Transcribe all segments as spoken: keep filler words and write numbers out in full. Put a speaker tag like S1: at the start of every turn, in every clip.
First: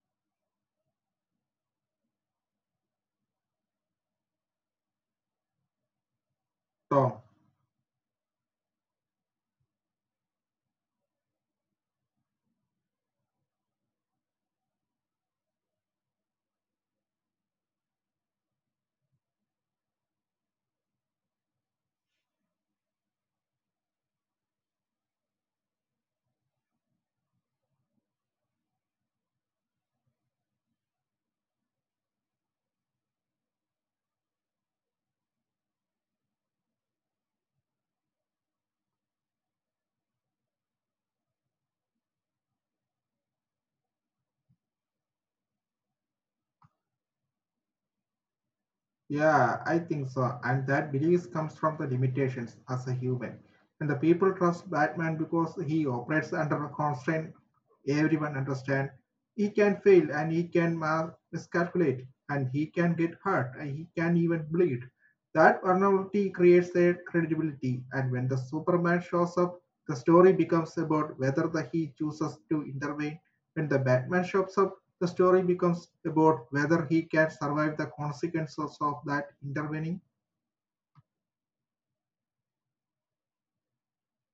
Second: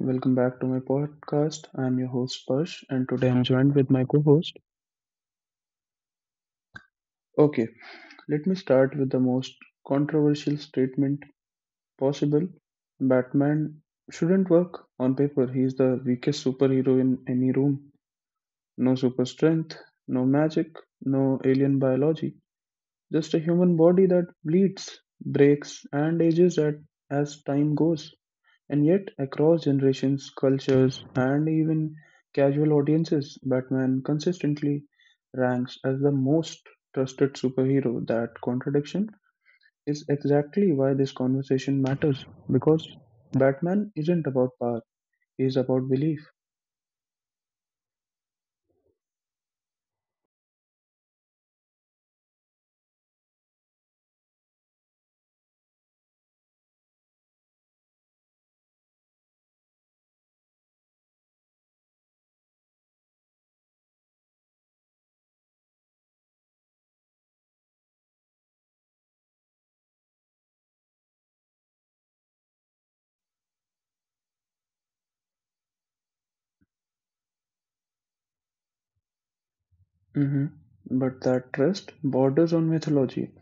S1: welcome back to my podcast. I'm your host Parsh and today I'm joined with my co-host.
S2: So,
S1: Okay, let me start with the most controversial statement possible. Batman shouldn't work on paper. He's the weakest superhero in any room. No super strength, no magic, no alien biology. Just a human body that bleeds, breaks and ages at as time goes. And yet, across generations, cultures, and even casual audiences, Batman consistently ranks as the most trusted superhero. That contradiction is exactly why this conversation matters because Batman isn't about power, he's about belief.
S2: yeah, I think so. And that belief comes from the limitations as a human. And the people trust Batman because he operates under a constraint everyone understand. He can fail and he can ma- miscalculate and he can get hurt and he can even bleed. That vulnerability creates a credibility. And when the Superman shows up, the story becomes about whether the he chooses to intervene. When the Batman shows up, the story becomes about whether he can survive the consequences of that intervening.
S1: Mhm. But that trust borders on mythology.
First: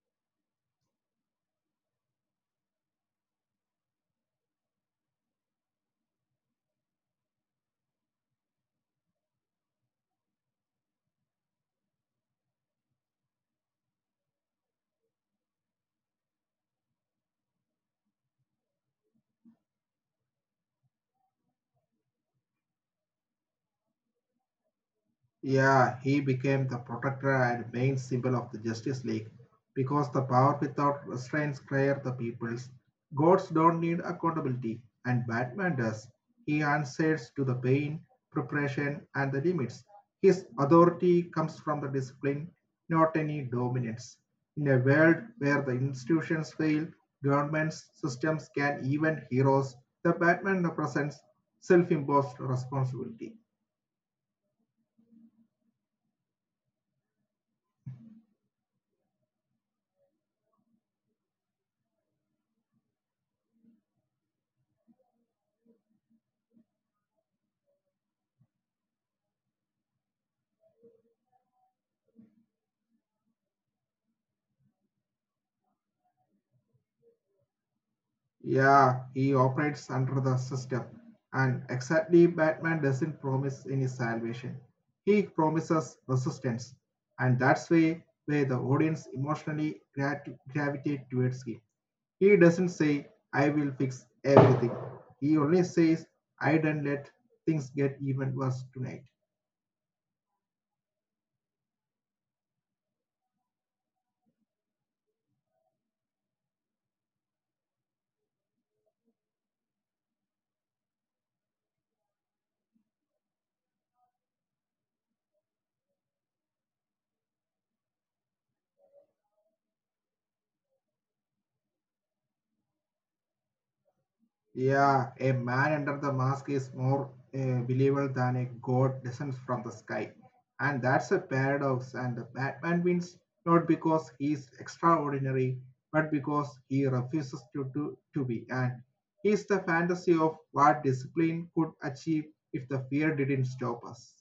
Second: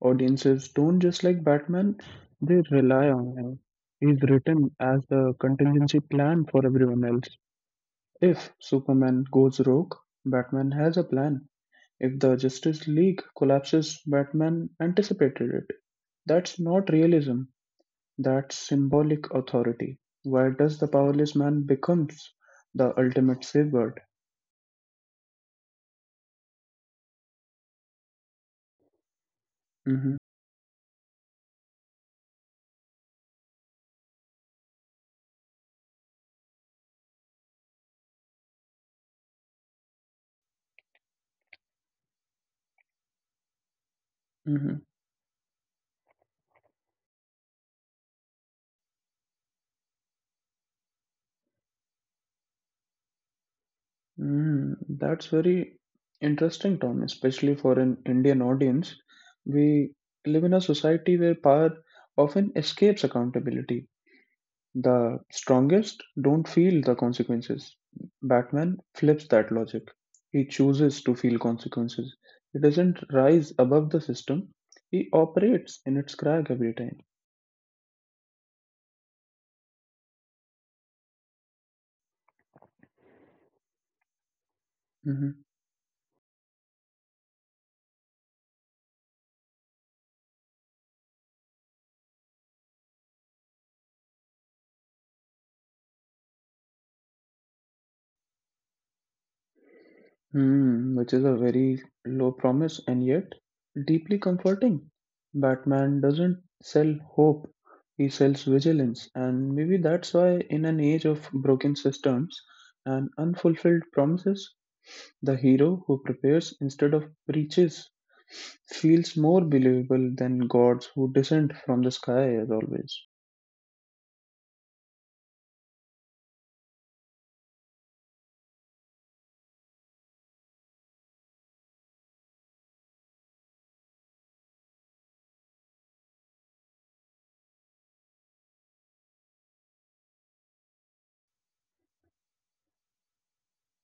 S1: Audiences don't just like Batman, they rely on him. He's written as the contingency plan for everyone else. If Superman goes rogue, Batman has a plan. If the Justice League collapses, Batman anticipated it. That's not realism, that's symbolic authority. Why does the powerless man becomes the ultimate safeguard?
S2: Yeah, he became the protector and main symbol of the Justice League because the
S1: Hmm.
S2: power without restraints clear the peoples. Gods don't need accountability, and Batman does. He answers to the pain, preparation, and the limits. His authority comes from the discipline, not any dominance. In a
S1: Hmm.
S2: world where the institutions fail, governments, systems can even heroes, the Batman represents self imposed responsibility.
S1: mm That's very interesting, Tom, especially for an Indian audience. We live in a society where power often escapes accountability. The strongest don't feel the consequences. Batman flips that logic. He chooses to feel consequences. He doesn't rise above the system, he operates in its crack every time.
S2: Yeah, he operates under the system. And exactly, Batman doesn't promise any salvation. He
S1: Mhm.
S2: promises resistance. And that's way where the audience emotionally grat- gravitate towards him. He doesn't say, I will fix everything. He only says, I don't let things get even worse tonight.
S1: Hmm, which is a very low promise and yet deeply comforting. Batman doesn't sell hope, he sells vigilance, and maybe that's why, in an age of broken systems and unfulfilled promises, the hero who prepares instead of preaches feels more believable than gods who descend from the sky, as always.
S2: Yeah, a man under the mask is more uh, believable than a god descends from the sky. And that's a paradox. And the Batman wins not because he's extraordinary, but because he refuses to, to, to be. And he's the fantasy of what discipline could achieve if the fear didn't stop us.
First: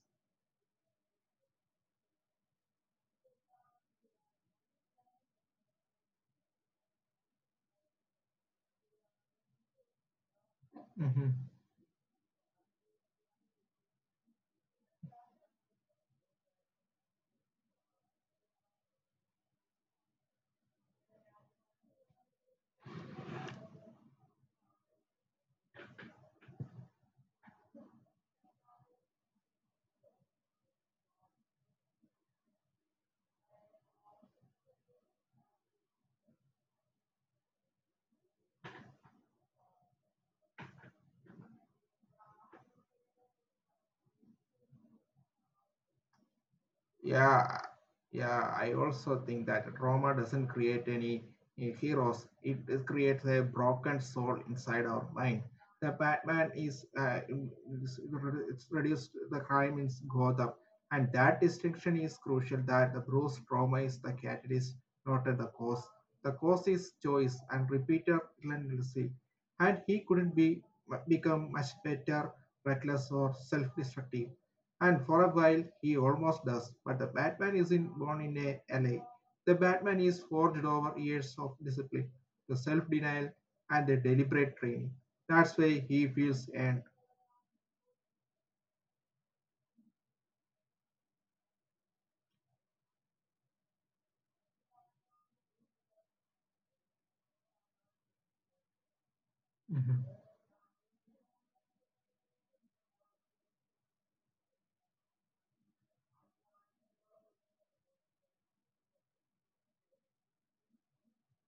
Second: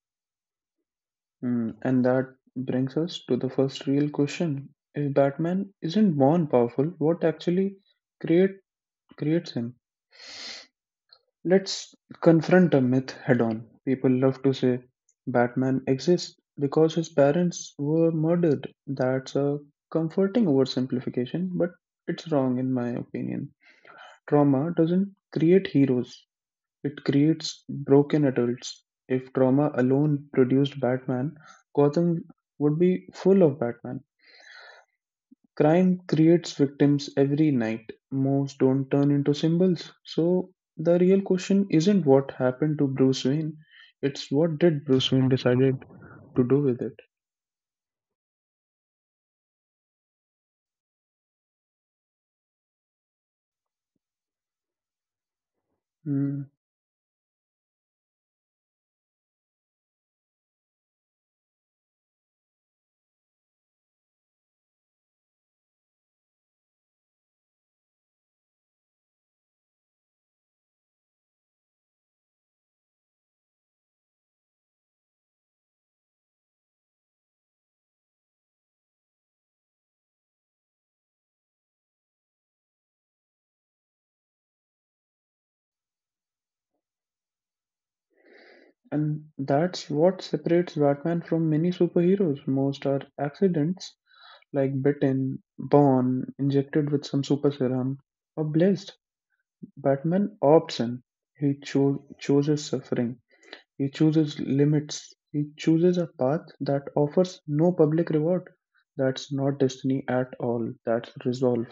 S1: Mm, and that brings us to the first real question. If Batman isn't born powerful, what actually create creates him?
S2: Mhm.
S1: Let's confront a myth head on. People love to say Batman exists because his parents were murdered. That's a comforting oversimplification, but it's wrong in my opinion. Trauma doesn't create heroes, it creates broken adults. If trauma alone produced Batman, Gotham would be full of Batman. Crime creates victims every night. Most don't turn into symbols. So the real question isn't what happened to Bruce Wayne, it's what did Bruce Wayne decided to do with it.
S2: Yeah, yeah, I also think that trauma doesn't create any uh, heroes. It, it creates a broken soul inside our mind. The
S1: Mm,
S2: Batman is, uh, is- it's reduced the crime in Gotham, and that distinction is crucial. That the Bruce trauma is the catalyst, not the cause. The cause is choice and repeated relentlessly, and he couldn't be become much better, reckless or self-destructive. And for a while, he almost does. But the Batman isn't born in a L A. The Batman is forged over years of discipline, the self denial, and the deliberate training. That's why he feels earned.
S1: And that's what separates Batman from many superheroes. Most are accidents, like bitten, born, injected with some super serum, or blessed. Batman
S2: Mm-hmm.
S1: opts in. He cho- chooses suffering. He chooses limits. He chooses a path that offers no public reward. That's not destiny at all. That's resolve.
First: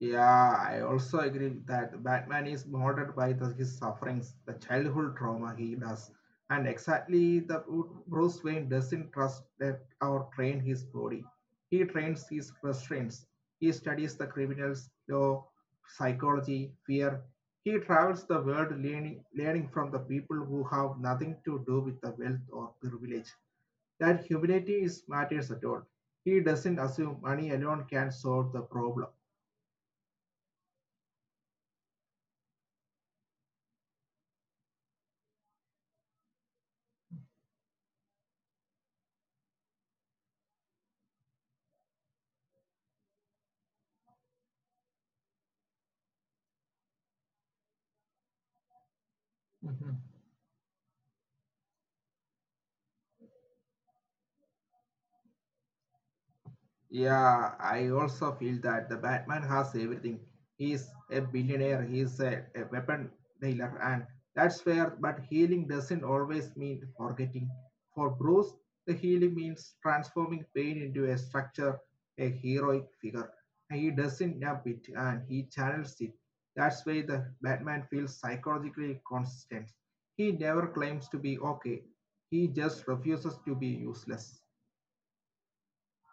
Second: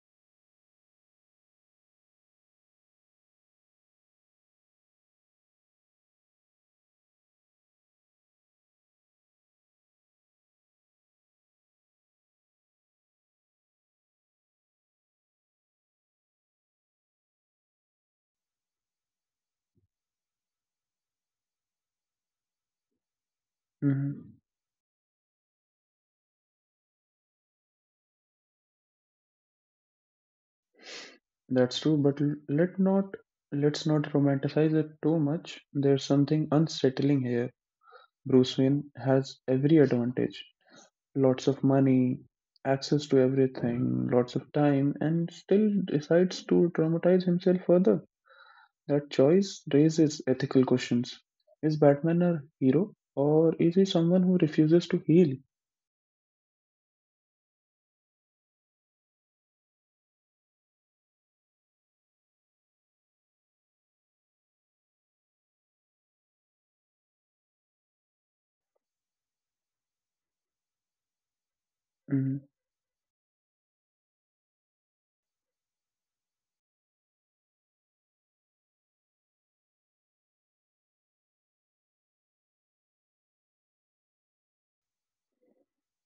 S2: Yeah, I also agree that Batman is molded by the, his sufferings, the childhood trauma he does, and exactly the Bruce Wayne doesn't trust that or train his body. He trains his restraints. He studies the criminals, law, psychology, fear. He travels the world learning, learning from the people who have nothing to do with the wealth or privilege. That
S1: Mhm.
S2: humility is matters at all. He doesn't assume money alone can solve the problem.
S1: That's true, but l- let not let's not romanticize it too much. There's something unsettling here. Bruce Wayne has every advantage. Lots of money, access to everything, lots of time, and still decides to traumatize himself further. That choice raises ethical questions. Is Batman a hero, or is he someone who refuses to heal?
S2: Yeah, I also feel that the Batman has everything. He's a billionaire, he's a, a weapon dealer, and that's fair, but healing doesn't always mean forgetting. For Bruce, the healing means transforming pain into a structure, a
S1: Hmm.
S2: heroic figure. He doesn't dump it and he channels it. That's why the Batman feels psychologically constant. He never claims to be okay, he just refuses to be useless.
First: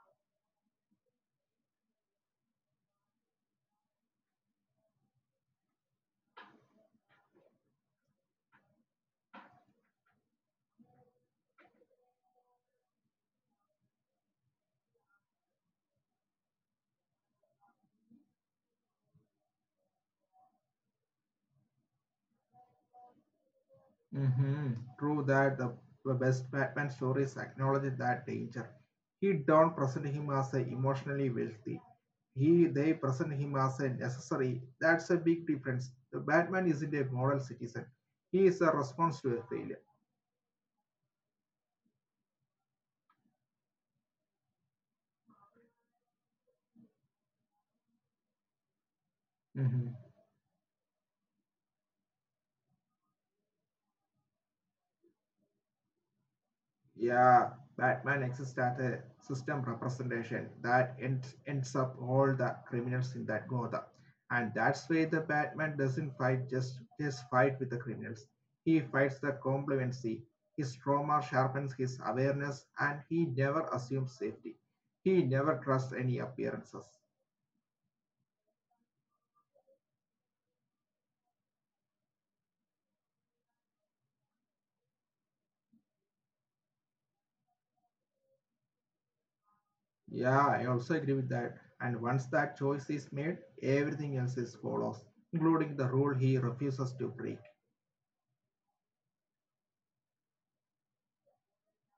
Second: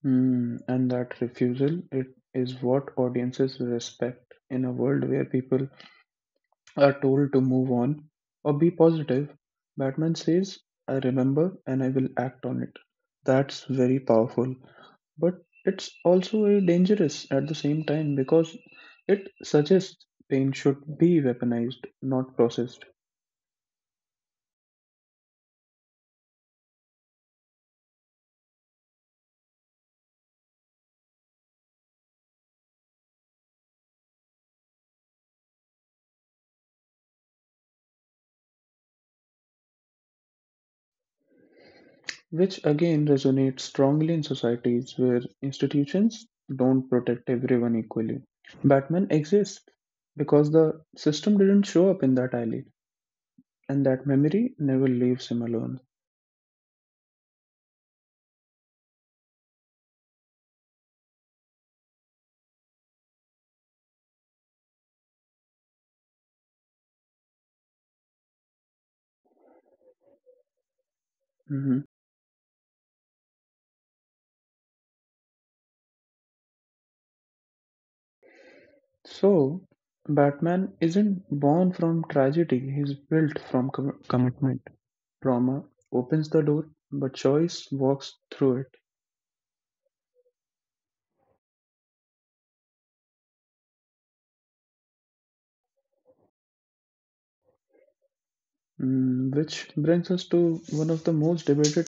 S1: And that refusal it is what audiences respect in a world where people are told to move on or be positive. Batman says, I remember and I will act on it. That's very powerful. But it's also very dangerous at the same time because it suggests pain should be weaponized, not processed,
S2: Hmm. True that the the best Batman stories acknowledge that danger. He don't present him as a emotionally wealthy. He they present him as a necessary. That's a big difference. The Batman isn't a moral citizen. He is a response to a failure.
S1: which again resonates strongly in societies where institutions don't protect everyone equally. Batman exists because the system didn't show up in that alley, and that memory never leaves him alone.
S2: Yeah, Batman exists as a system representation that end, ends up all the criminals in that Gotham. And that's why the Batman doesn't fight just, just fight with the criminals. He fights the complacency. His trauma sharpens
S1: Mhm.
S2: his awareness and he never assumes safety. He never trusts any appearances.
S1: So, Batman isn't born from tragedy, he's built from com- commitment. Trauma opens the door, but choice walks through it.
S2: Yeah, I also agree with that. And once that choice is made, everything else is follows, including the rule he refuses to break.
S1: Mm, which brings us to one of the most debated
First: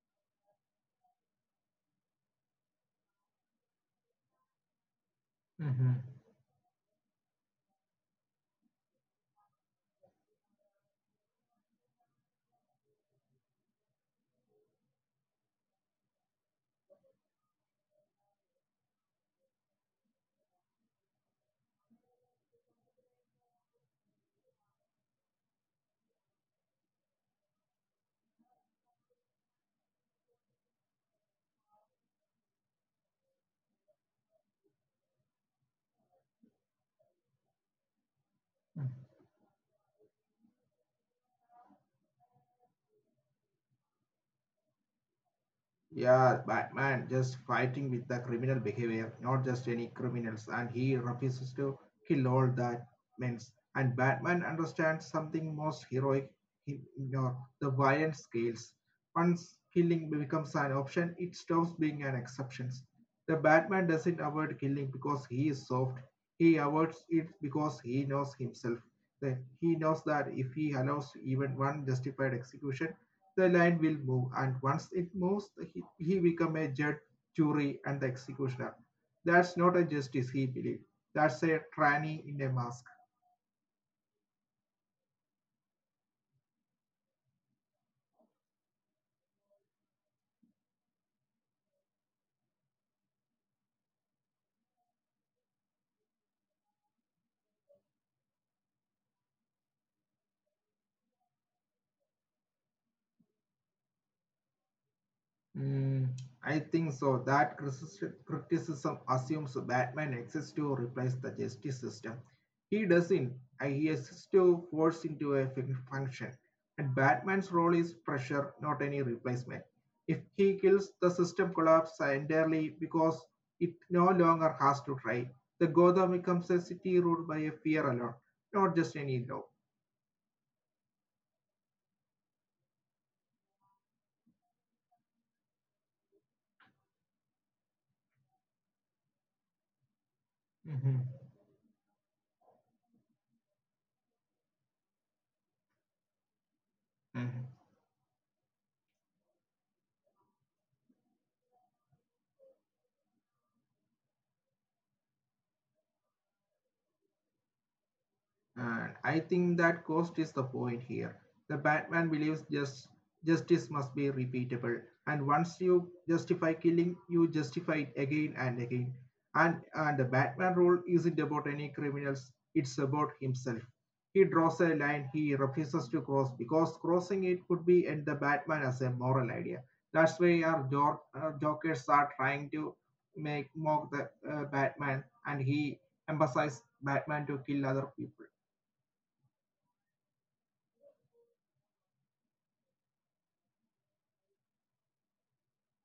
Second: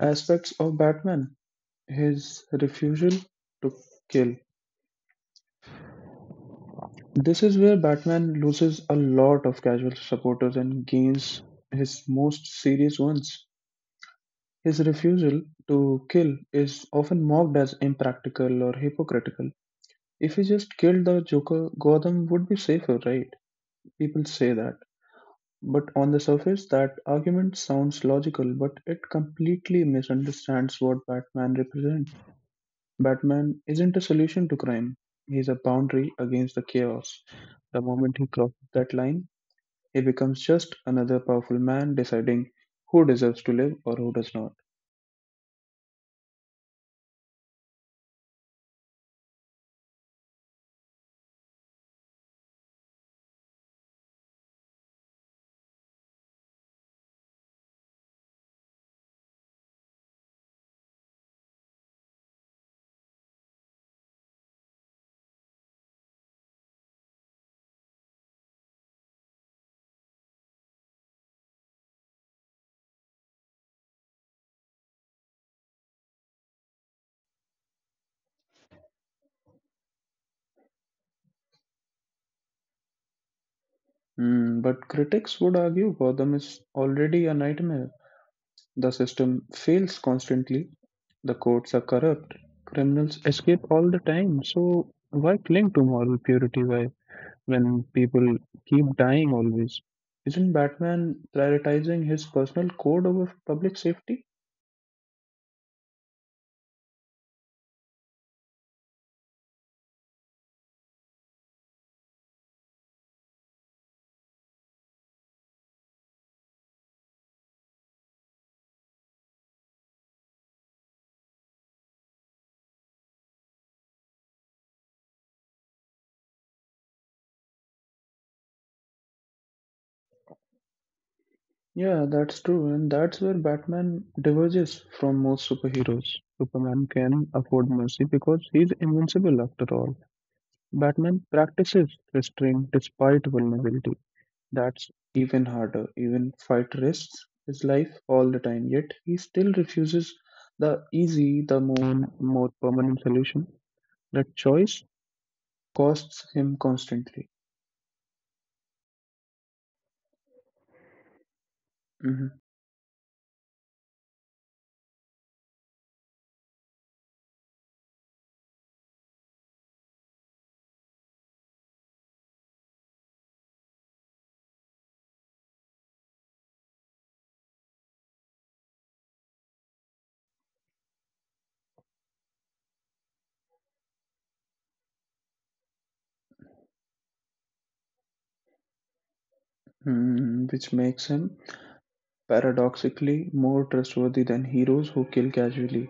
S1: aspects of Batman: his refusal to kill.
S2: Mm-hmm.
S1: This is where Batman loses a lot of casual supporters and gains his most serious ones. His refusal to kill is often mocked as impractical or hypocritical. If he just killed the Joker, Gotham would be safer, right? People say that. But on the surface, that argument sounds logical, but it completely misunderstands what Batman represents. Batman isn't a solution to crime, he's a boundary against the chaos. The moment he crosses that line, he becomes just another powerful man deciding who deserves to live or who does not.
S2: Yeah, Batman just fighting with the criminal behavior, not just any criminals, and he refuses to kill all that means. And Batman understands something most heroic, he, you know, the violent scales. Once killing becomes an option, it stops being an exception. The Batman doesn't avoid killing because he is soft. He avoids it because he knows himself. That he knows that if he allows even one justified execution, the line will move, and once it moves, he, he become a judge, jury, and the executioner. That's not a justice, he believed. That's a tranny in a mask.
S1: Hmm, but critics would argue Gotham is already a nightmare. The system fails constantly. The courts are corrupt. Criminals escape all the time. So why cling to moral purity why when people keep dying always? Isn't Batman prioritizing his personal code over public safety?
S2: Mm, I think so. That critici- criticism assumes Batman exists to replace the justice system. He doesn't. Uh, He exists to force into a fun- function. And Batman's role is pressure, not any replacement. If he kills, the system collapses entirely because it no longer has to try. The Gotham becomes a city ruled by a fear alone, not just any law.
S1: Yeah, that's true, and that's where Batman diverges from most superheroes. Superman can afford mercy because he's invincible after all.
S2: Mhm.
S1: Batman practices restraint despite vulnerability. That's even harder. Even fight risks his
S2: Mhm.
S1: life all the time, yet he still refuses the easy, the more, more permanent solution. That choice costs him constantly.
S2: And I think that cost is the point here. The
S1: Mhm.
S2: Batman believes just justice must be repeatable. And once you justify killing, you justify it again and again. And and the Batman role isn't about any criminals, it's about himself. He draws a line he refuses to cross because crossing it would be end the Batman as a moral idea. That's why our Jor- uh, Jokers are trying to make mock the uh, Batman, and he emphasized Batman to kill other people.
S1: Hmm, which makes him paradoxically more trustworthy than heroes who kill casually.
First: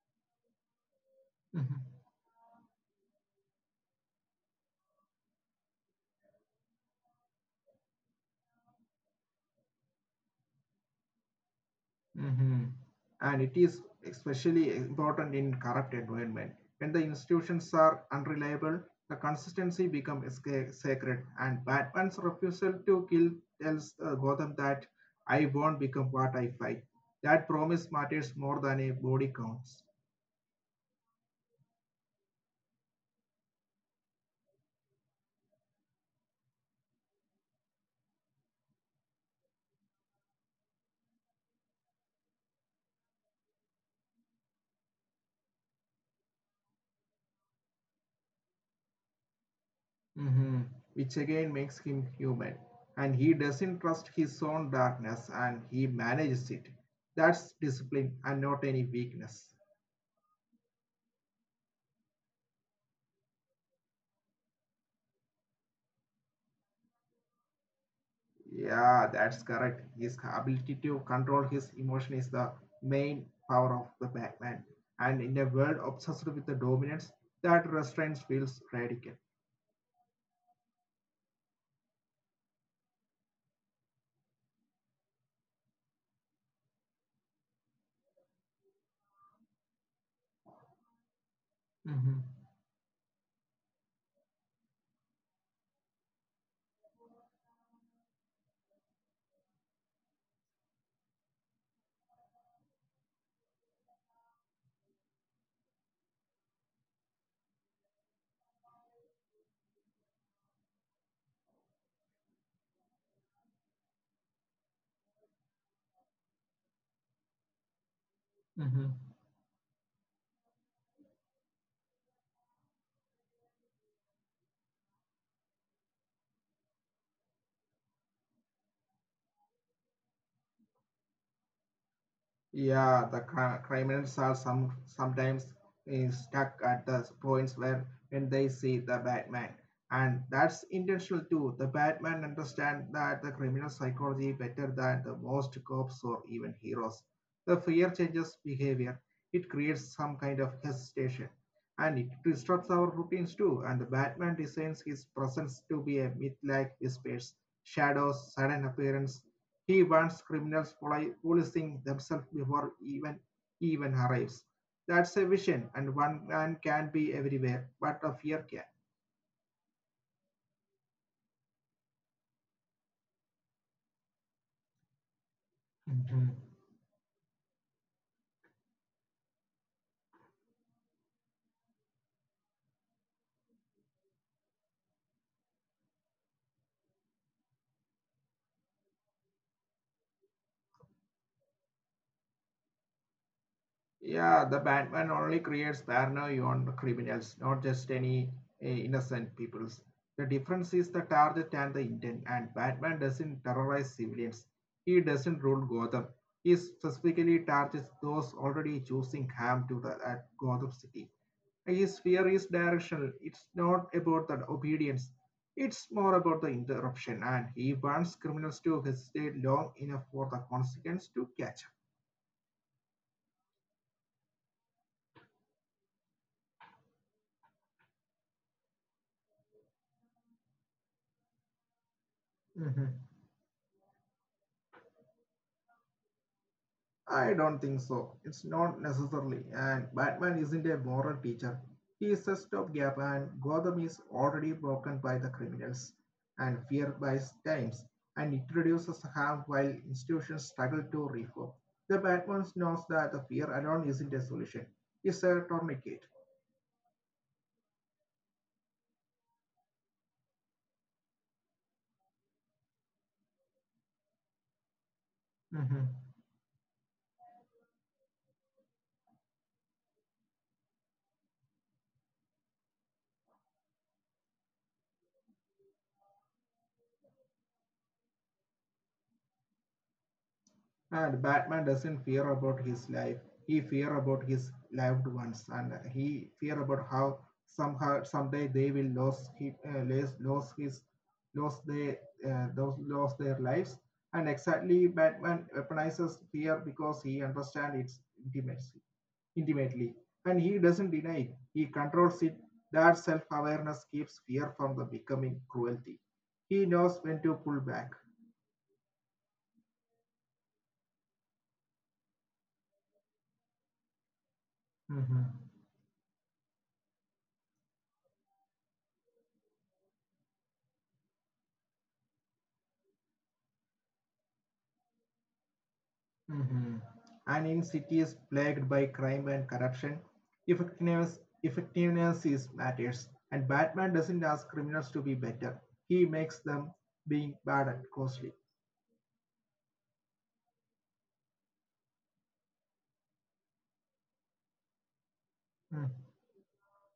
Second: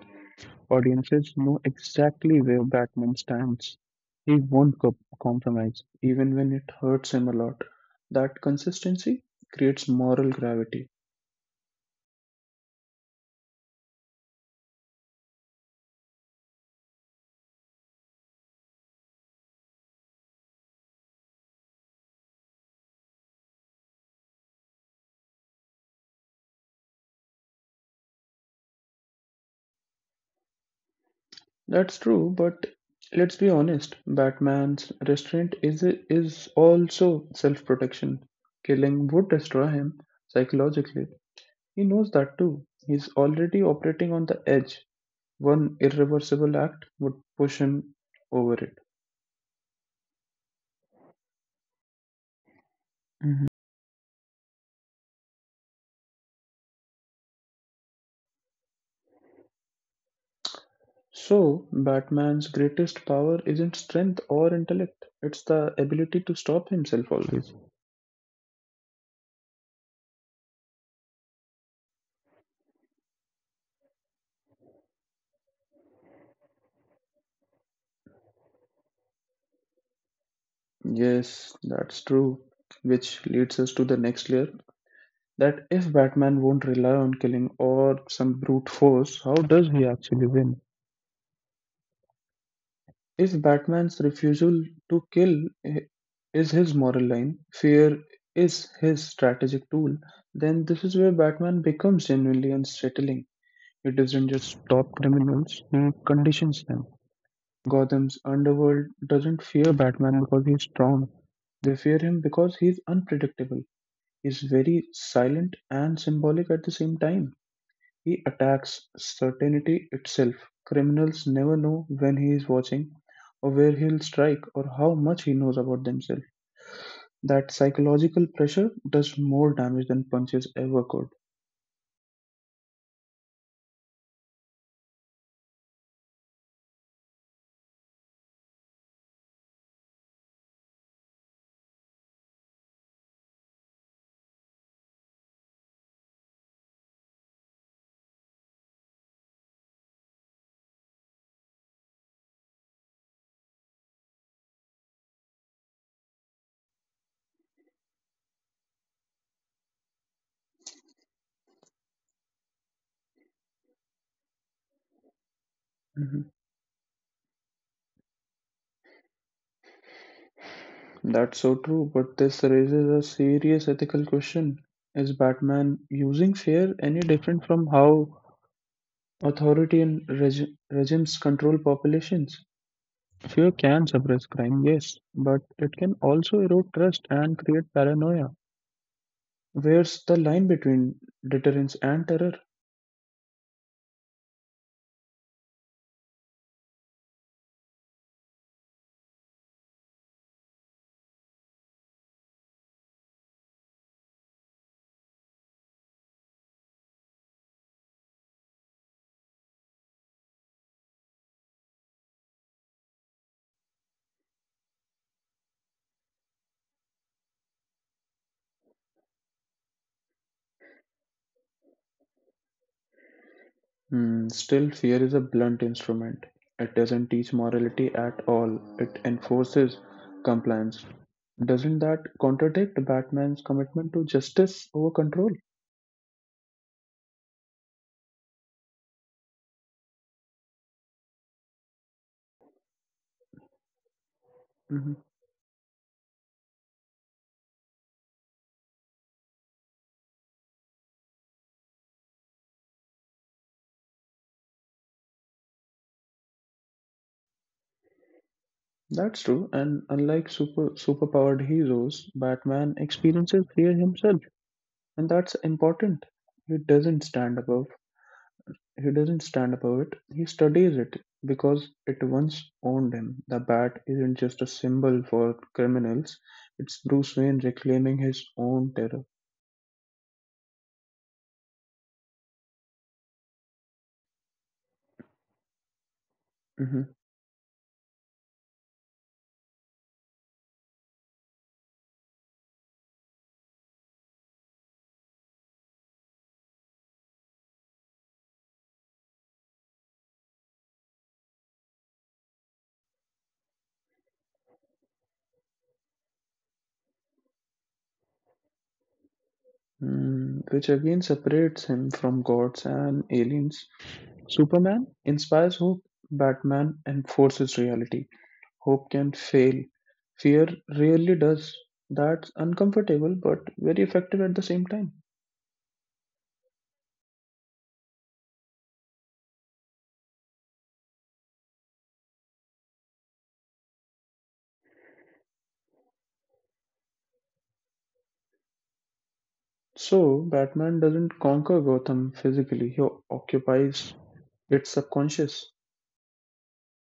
S1: Audiences know
S2: Mm-hmm.
S1: exactly where Batman stands. He won't co- compromise, even when it hurts him a lot. That consistency creates moral gravity.
S2: Mm-hmm. And it is especially important in corrupt environment. When the institutions are unreliable, the consistency becomes sacred. And Batman's refusal to kill tells uh, Gotham that I won't become what I fight. That promise matters more than a body counts.
S1: That's true, but let's be honest, Batman's restraint is is also self-protection. Killing would destroy him psychologically. He knows that too. He's already operating on the edge. One irreversible act would push him over it.
S2: Hmm, which again makes him human. And he
S1: Mhm.
S2: doesn't trust his own darkness and he manages it. That's discipline and not any weakness.
S1: So, Batman's greatest power isn't strength or intellect, it's the ability to stop himself always.
S2: Yeah, that's correct. His ability to control his emotion is the main power of the Batman. And in a world obsessed with the dominance, that restraint feels radical.
S1: Yes, that's true. Which leads us to the next layer that if Batman won't rely on killing or some brute force, how does he actually win?
S2: Mm-hmm.
S1: If Batman's refusal to kill i- is his moral line, fear is his strategic tool, then this is where Batman becomes genuinely unsettling. He doesn't just stop criminals, he conditions them. Gotham's underworld doesn't fear Batman because he's strong. They fear him because he's unpredictable. He's very silent and symbolic at the same time. He attacks
S2: Mm-hmm.
S1: certainty itself. Criminals never know when he is watching, or where he'll strike, or how much he knows about themselves. That psychological pressure does more damage than punches ever could.
S2: Yeah, the cri- criminals are some sometimes eh, stuck at the points where when they see the Batman, and that's intentional too. The Batman understand that the criminal psychology better than the most cops or even heroes. The fear changes behavior. It creates some kind of hesitation, and it disrupts our routines too. And the Batman designs his presence to be a myth-like whispers, shadows, sudden appearance, he warns criminals policing themselves before even he even arrives. That's a vision, and
S1: Mhm.
S2: one man can be everywhere, but a fear can.
S1: That's so true, but this raises a serious ethical question. Is Batman using
S2: Mhm.
S1: fear any different from how authority and reg- regimes control populations? Fear can suppress crime, yes, but it can also erode trust and create paranoia. Where's the line between deterrence and terror?
S2: Yeah, the Batman only creates paranoia on criminals, not just any uh, innocent peoples. The difference is the target and the intent, and Batman doesn't terrorize civilians. He doesn't rule Gotham. He specifically targets those already choosing harm to the at Gotham City. His fear is directional. It's not about the obedience. It's more about the interruption, and he wants criminals to hesitate long enough for the consequence to catch
S1: Hmm, still, fear is a blunt instrument. It doesn't teach morality at all, it enforces compliance. Doesn't that contradict Batman's
S2: up. Mm-hmm.
S1: commitment to justice over control?
S2: I don't think so. It's not necessarily. And Batman isn't a moral teacher. He is a stopgap, and Gotham
S1: Mhm.
S2: is already broken by the criminals and fear by times, and it reduces harm while institutions struggle to reform. The Batman knows that the fear alone isn't a solution. It's a tourniquet.
S1: That's true, and unlike super superpowered heroes, Batman experiences fear himself, and that's important. He
S2: Mhm.
S1: doesn't stand above, He doesn't stand above it, he studies it because it once owned him. The bat isn't just a symbol for criminals, it's Bruce Wayne reclaiming his own terror.
S2: And Batman doesn't fear about his life. He fear about his loved ones, and he
S1: Mhm.
S2: fear about how somehow someday they will lose his uh, lose, lose his lose their uh, lose their lives. And exactly, Batman weaponizes fear because he understands its intimacy intimately, and he doesn't deny it. He controls it. That self-awareness keeps fear from the becoming cruelty. He knows when to pull back.
S1: Mm, Which again separates him from gods and aliens. Superman
S2: Mhm.
S1: inspires hope, Batman enforces reality. Hope can fail, fear really does. That's uncomfortable but very effective at the same time.
S2: Mhm. And in cities plagued by crime and corruption, effectiveness effectiveness is matters. And Batman doesn't ask criminals to be better; he makes them being bad and costly.
S1: So, Batman doesn't conquer Gotham physically, he occupies its subconscious.
S2: Mm.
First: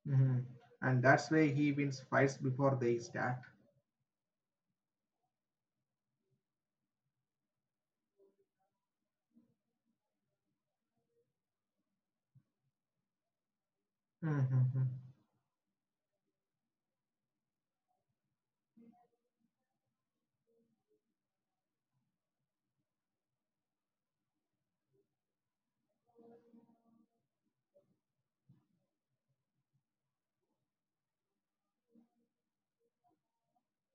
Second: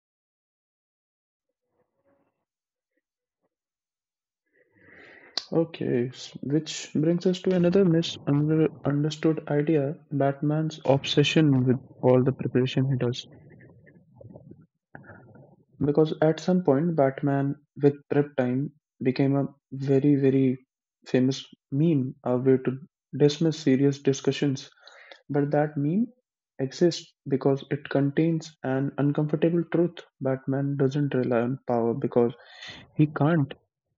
S2: Mhm. And that's why he wins fights before they start.
S1: Okay, s- which brings us to another misunderstood idea: Batman's obsession with all the preparation he does.
S2: Mhm.
S1: Because at some point, Batman with prep time became a very, very famous meme, a way to dismiss serious discussions. But that meme exists because it contains an uncomfortable truth. Batman doesn't rely on power because he can't.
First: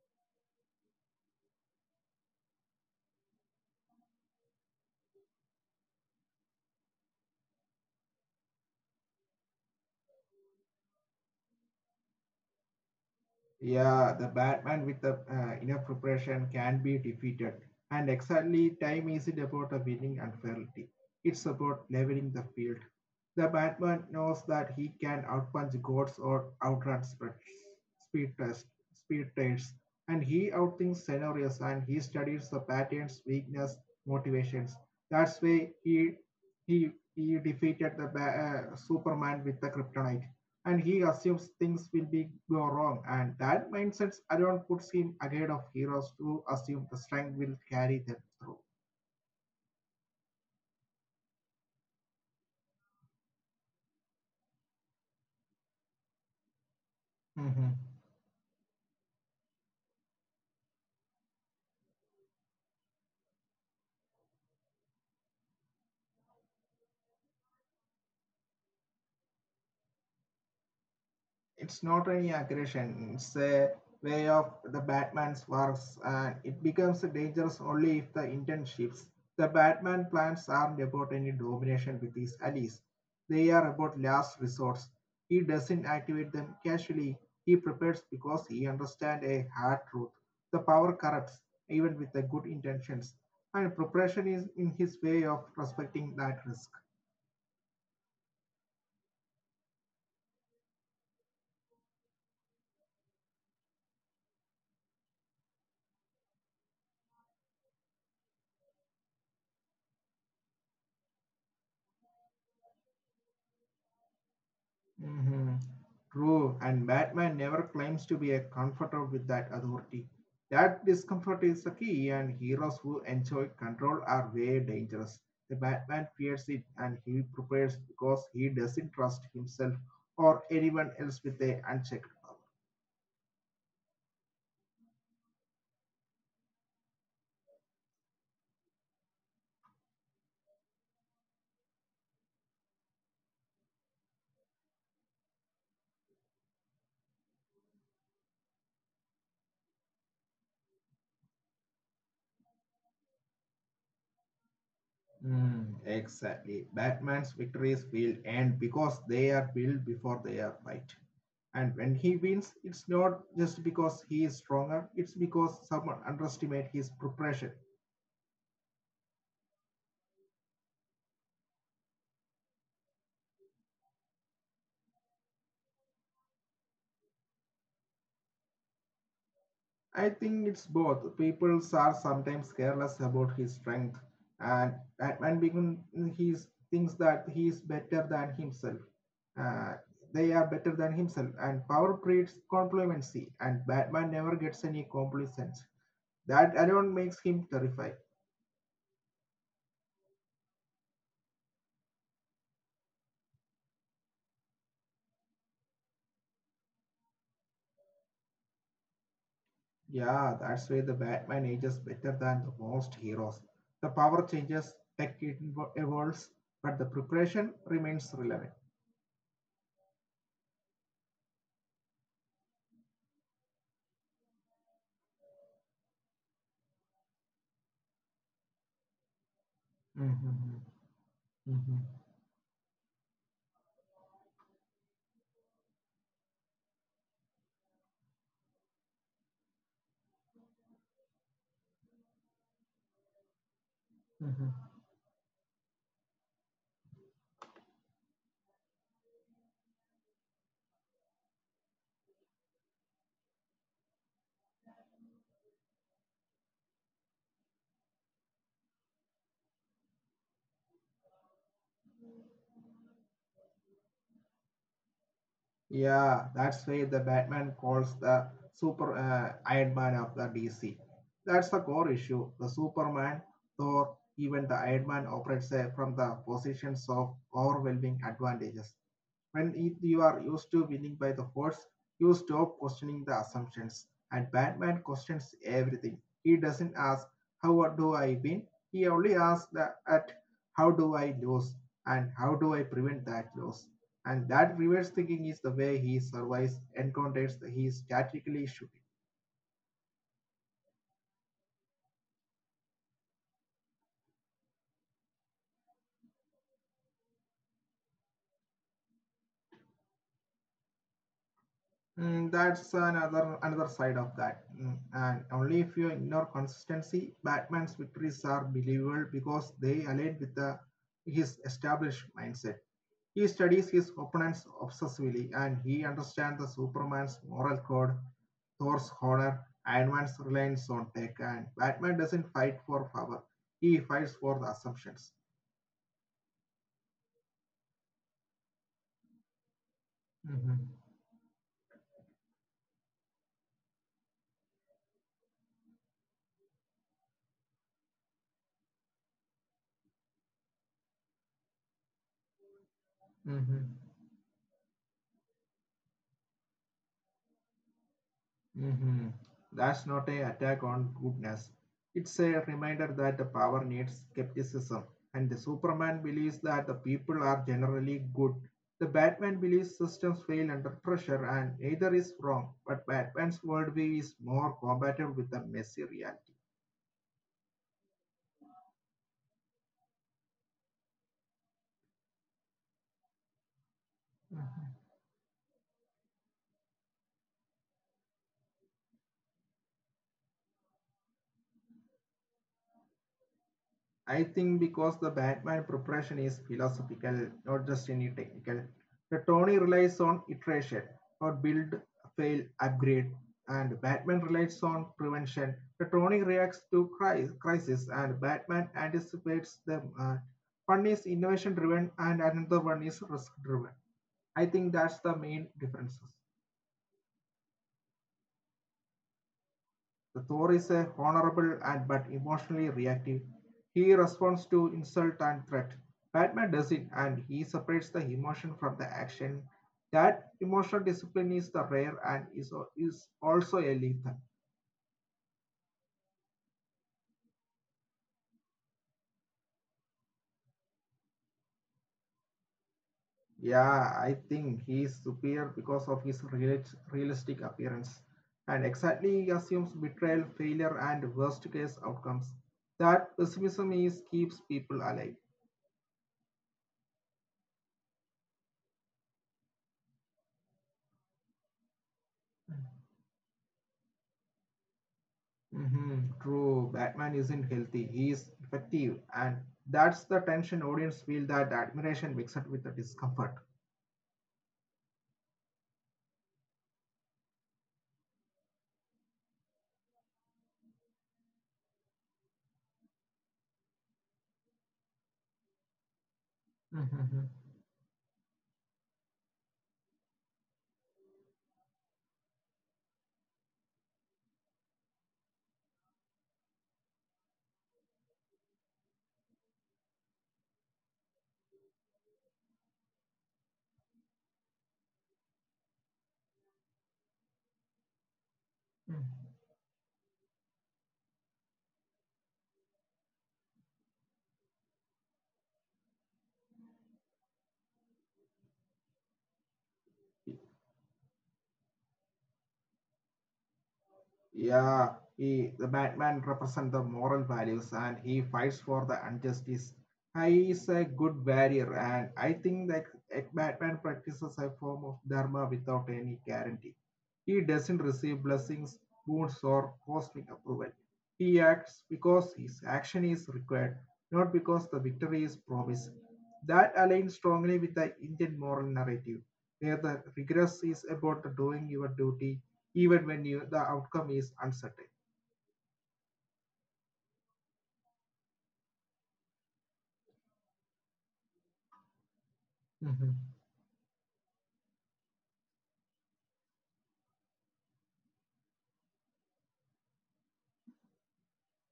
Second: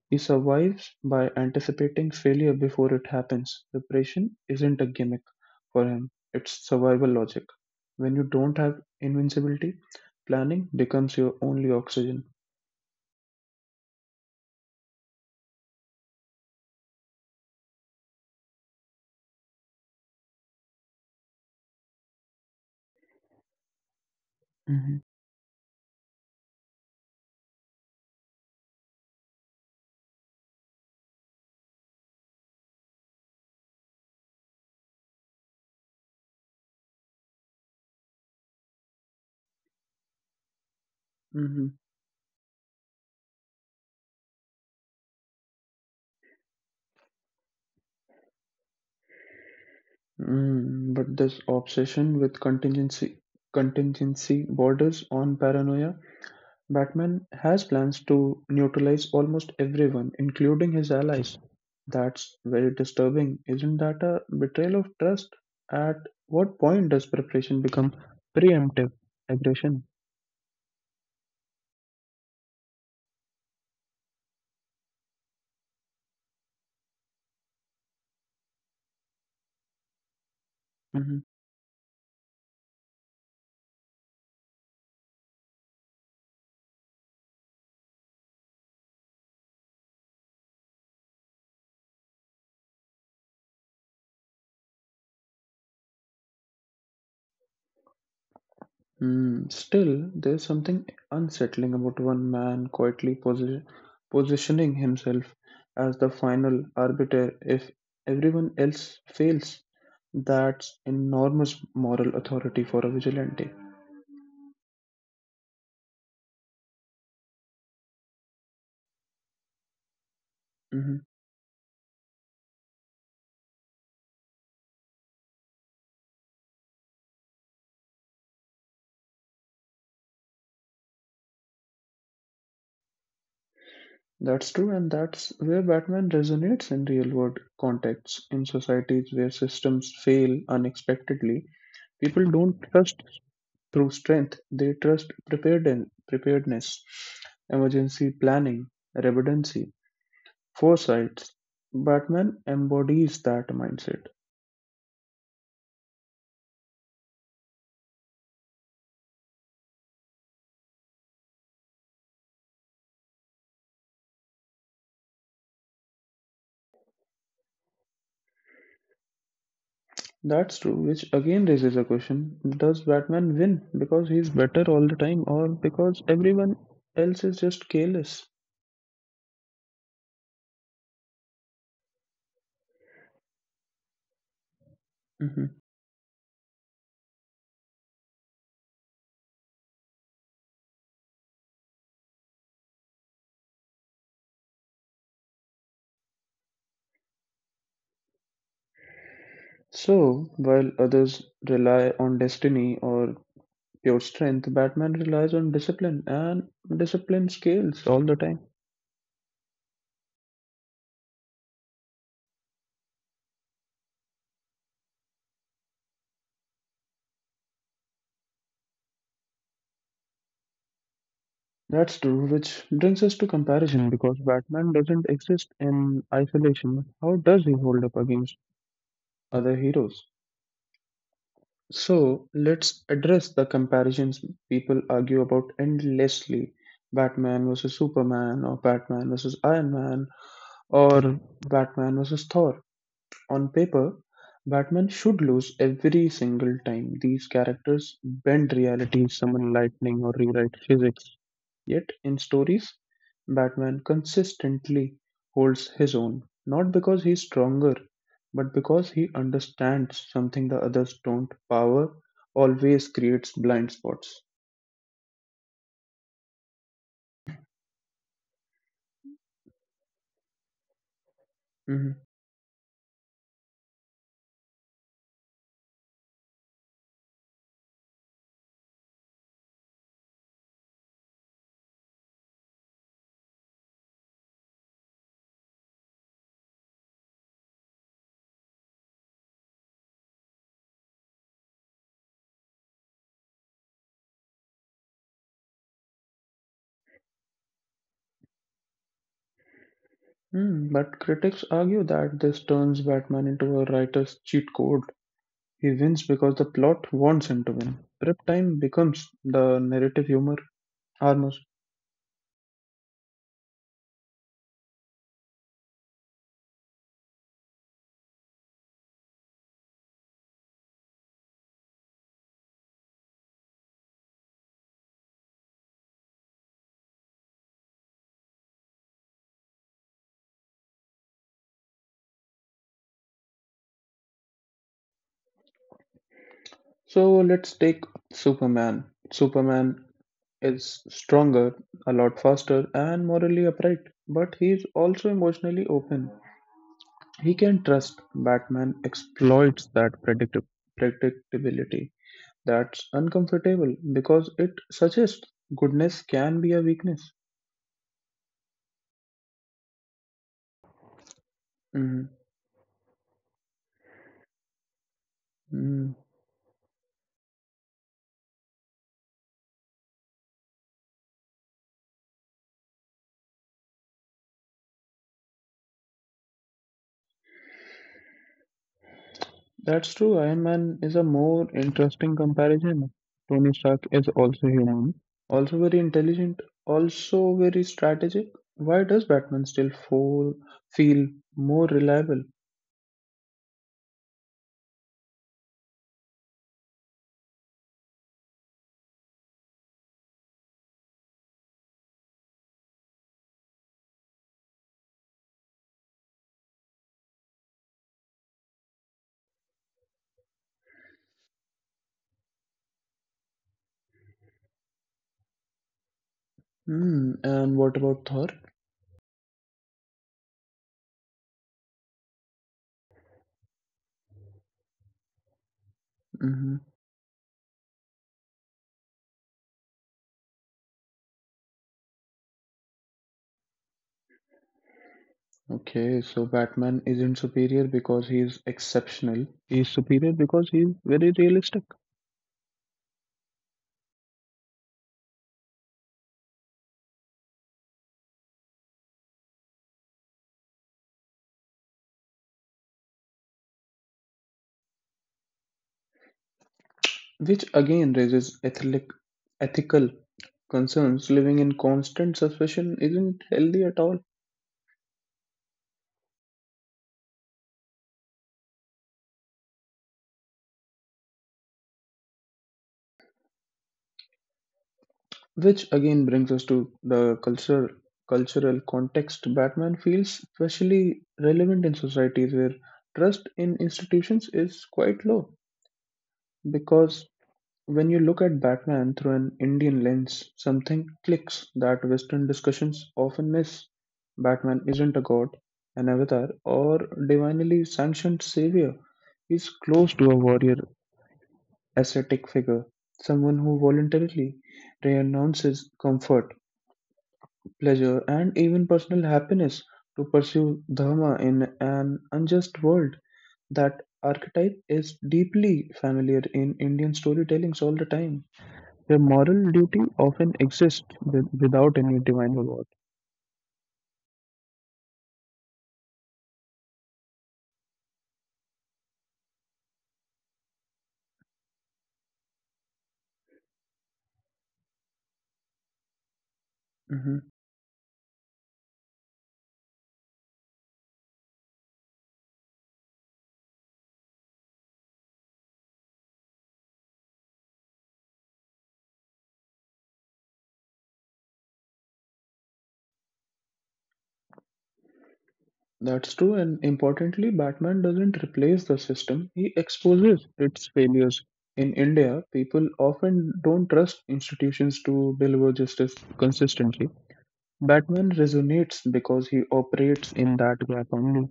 S1: He survives by anticipating failure before it happens. Preparation isn't a gimmick for him, it's survival logic. When you don't have invincibility, planning becomes your only oxygen.
S2: Yeah, the Batman with the uh, enough preparation can be defeated. And exactly, time isn't about a winning and fairly. It's about leveling the field. The Batman knows
S1: Mhm.
S2: that he can outpunch gods or outrun spe- speed test, speed tests, and he outthinks scenarios and he studies the patterns, weakness, motivations. That's why he he he defeated the ba- uh, Superman with the kryptonite and he
S1: Mhm.
S2: assumes things will be go wrong and that mindset around puts him ahead of heroes who assume the strength will carry them through.
S1: Mm, but this obsession with contingency contingency borders on paranoia. Batman has
S2: Mhm.
S1: plans to neutralize almost everyone, including his allies. That's very disturbing. Isn't that a betrayal of trust? At what point does preparation become preemptive aggression?
S2: It's not any aggression, it's a way of the batman's works and it becomes dangerous only if the intent shifts. The batman
S1: Mhm.
S2: plans aren't about any domination with his allies, they are about last resorts. He doesn't activate them casually. He prepares because he understands a hard truth: the power corrupts even with the good intentions, and preparation is in his way of respecting that risk.
S1: Hmm, Still, there's something unsettling about one man quietly posi- positioning himself as the final arbiter if everyone else fails. That's enormous moral authority for a vigilante.
S2: Mhm. True, and Batman never claims to be a comforter with that authority. That
S1: Mm-hmm.
S2: discomfort is the key, and heroes who enjoy control are very dangerous. The Batman fears it and he prepares because he doesn't trust himself or anyone else with a unchecked power.
S1: That's true, and that's where Batman resonates in real world contexts. In societies where systems fail unexpectedly, people don't trust through strength, they trust preparedness, preparedness emergency planning, redundancy, foresight. Batman embodies that mindset.
S2: Mm, exactly. Batman's victories feel end because they are built before they are right. And when he wins, it's not just because he is stronger, it's because someone underestimates his preparation.
S1: That's true, which again raises a question: Does Batman win because he's better all the time, or because everyone else is just careless?
S2: I think it's both. People are sometimes careless about his strength, and
S1: Mhm.
S2: Batman begin he thinks that he is better than himself. Uh, they are better than himself, and power breeds complacency, and Batman never gets any complacent. That alone makes him terrifying.
S1: So, while others rely on destiny or pure strength, Batman relies on discipline, and discipline scales all the time.
S2: Yeah, that's why the Batman ages better than the most heroes. The power changes, tech evo- evolves, but the preparation remains relevant.
S1: That's true, which brings us to comparison because Batman doesn't exist in isolation. How does he hold up against other heroes?
S2: hmm
S1: So,
S2: hmm
S1: let's address the comparisons people argue about endlessly: Batman versus Superman, or Batman versus Iron Man, or Batman versus Thor. On paper, Batman should
S2: hmm
S1: lose every single time these characters bend reality, summon lightning, or rewrite physics. Yet, in stories, Batman consistently holds his own, not because he's stronger, but because he understands something the others don't. Power always creates blind spots.
S2: Yeah, that's why the Batman calls the Super uh, Iron Man of the D C.
S1: Mhm.
S2: That's the core issue. The Superman, Thor, even the Iron Man operates uh, from the positions of overwhelming advantages. When you are used to winning by the horse, you stop questioning the assumptions. And Batman questions everything. He doesn't ask, how do I win? He only asks that, at how do I lose? And how do I prevent that loss? And that reverse thinking is the way he survives encounters he statically should.
S1: Hmm, but critics argue that this turns Batman into a writer's cheat code. He wins because the plot wants him to win. Prep time becomes the narrative humor armor.
S2: Mm, that's another another side of that. Mm, and only if you ignore consistency, Batman's victories are believable because they align with the, his established mindset. He studies his opponents obsessively and he understands the Superman's moral code, Thor's honor, Iron Man's reliance on tech, and Batman doesn't fight for power. He fights for the assumptions.
S1: So let's take Superman. Superman
S2: Mm-hmm.
S1: is stronger, a lot faster, and morally upright, but he's also emotionally open. He can trust. Batman exploits that predictab- predictability. That's
S2: Mm-hmm.
S1: uncomfortable because it suggests goodness can be a weakness.
S2: Mhm. That's not an attack on goodness. It's a reminder that the power needs skepticism. And the Superman
S1: Mhm.
S2: believes that the people are generally good. The Batman believes systems fail under pressure, and neither is wrong. But Batman's worldview is more combative with the messy reality.
S1: That's true. Iron Man is a more interesting comparison. Tony Stark is also human, also very intelligent, also very strategic. Why does Batman still fall, feel more reliable?
S2: I think because the Batman preparation is philosophical, not just any technical. The Tony relies on iteration, or build, fail, upgrade, and Batman relies on prevention. The Tony reacts to crisis, and Batman anticipates them. Uh, one is innovation driven, and another one is risk driven. I think that's the main differences.
S1: Hmm. And what about Thor?
S2: The Thor is a honorable and but emotionally reactive. He responds to insult and threat. Batman does
S1: hmm
S2: it and he separates the emotion from the action. That emotional discipline is the rare and is, is also a lethal.
S1: Okay, so Batman isn't superior because he is exceptional. He is superior because he is very realistic,
S2: Yeah, I think he is superior because of his real realistic appearance. And exactly he assumes betrayal, failure, and worst case outcomes. That pessimism is keeps people alive.
S1: which again raises ethic, ethical concerns. Living in constant suspicion isn't healthy at all.
S2: Mhm, true, Batman isn't healthy. He is effective, and that's the tension audience feel that admiration mixed with the discomfort.
S1: Which again brings us to the cultural cultural context. Batman feels especially relevant in societies where trust in institutions is quite low.
S2: Mhm,
S1: Because when you look at Batman through an Indian lens, something clicks that Western discussions often miss. Batman isn't a god, an avatar, or divinely sanctioned savior. He's close to a warrior, ascetic figure, someone who voluntarily renounces comfort, pleasure, and even
S2: mhm.
S1: personal happiness to pursue dharma in an unjust world. That archetype is deeply familiar in Indian storytellings all the time, where moral duty often exists with, without any divine reward.
S2: Yeah, he, the Batman represents the moral values and he fights for the injustice. He is a good warrior, and I think that a Batman practices a form of dharma without any guarantee. He
S1: hmm
S2: doesn't receive blessings, boons, or cosmic approval. He acts because his action is required, not because the victory is promised. That aligns strongly with the Indian moral narrative, where the regress is about the doing your duty even when you, the outcome is uncertain.
S1: That's true, and importantly, Batman doesn't replace the system, he exposes its failures. In India, people
S2: Mhm.
S1: often don't trust institutions to deliver justice consistently. Batman resonates because he operates in that gap only.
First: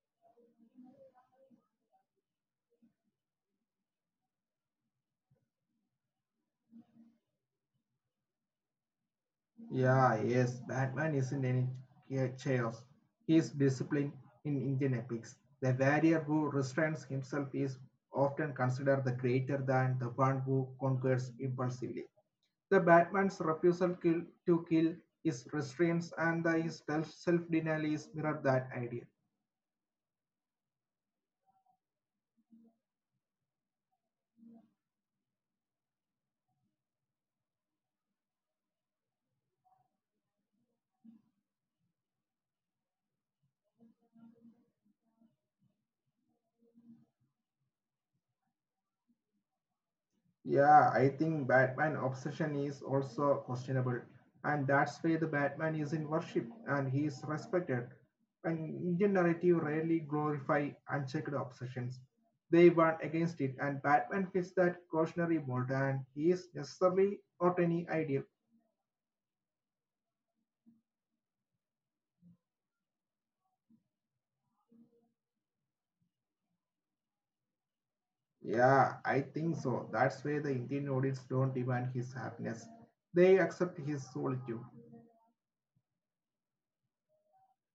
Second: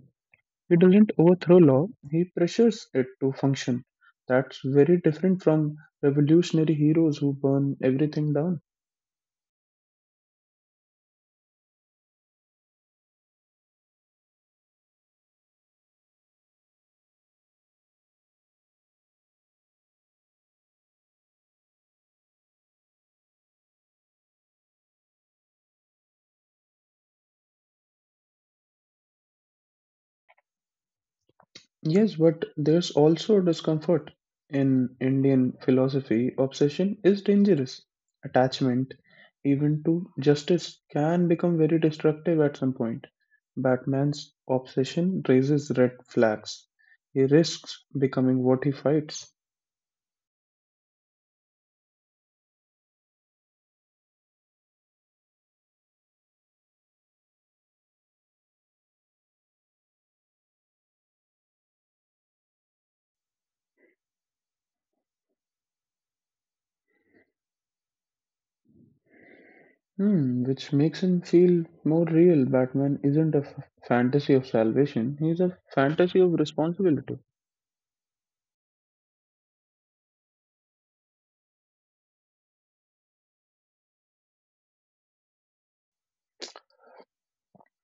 S1: He doesn't overthrow law, he pressures it to function. That's very different from revolutionary heroes who burn everything down.
S2: Yeah, yes, Batman isn't any chaos. He is disciplined in Indian epics. The warrior who restrains himself is often considered the greater than the one who conquers impulsively. The Batman's refusal kill, to kill is restraints and the, his self denial is mirrored that idea.
S1: Yes, but there's also discomfort. In Indian philosophy, obsession is dangerous. Attachment, even to justice, can become very destructive at some point. Batman's obsession raises red flags. He risks becoming what he fights.
S2: Yeah, I think Batman obsession is also questionable, and that's why the Batman is in worship and he is respected. And Indian narrative rarely glorify unchecked obsessions. They warn against it, and Batman fits that cautionary mold, and he is necessarily not any ideal.
S1: Hmm, which makes him feel more real. Batman isn't a f- fantasy of salvation, he's a fantasy of responsibility.
S2: Yeah, I think so. That's why the Indian audience don't demand his happiness; they accept his solitude.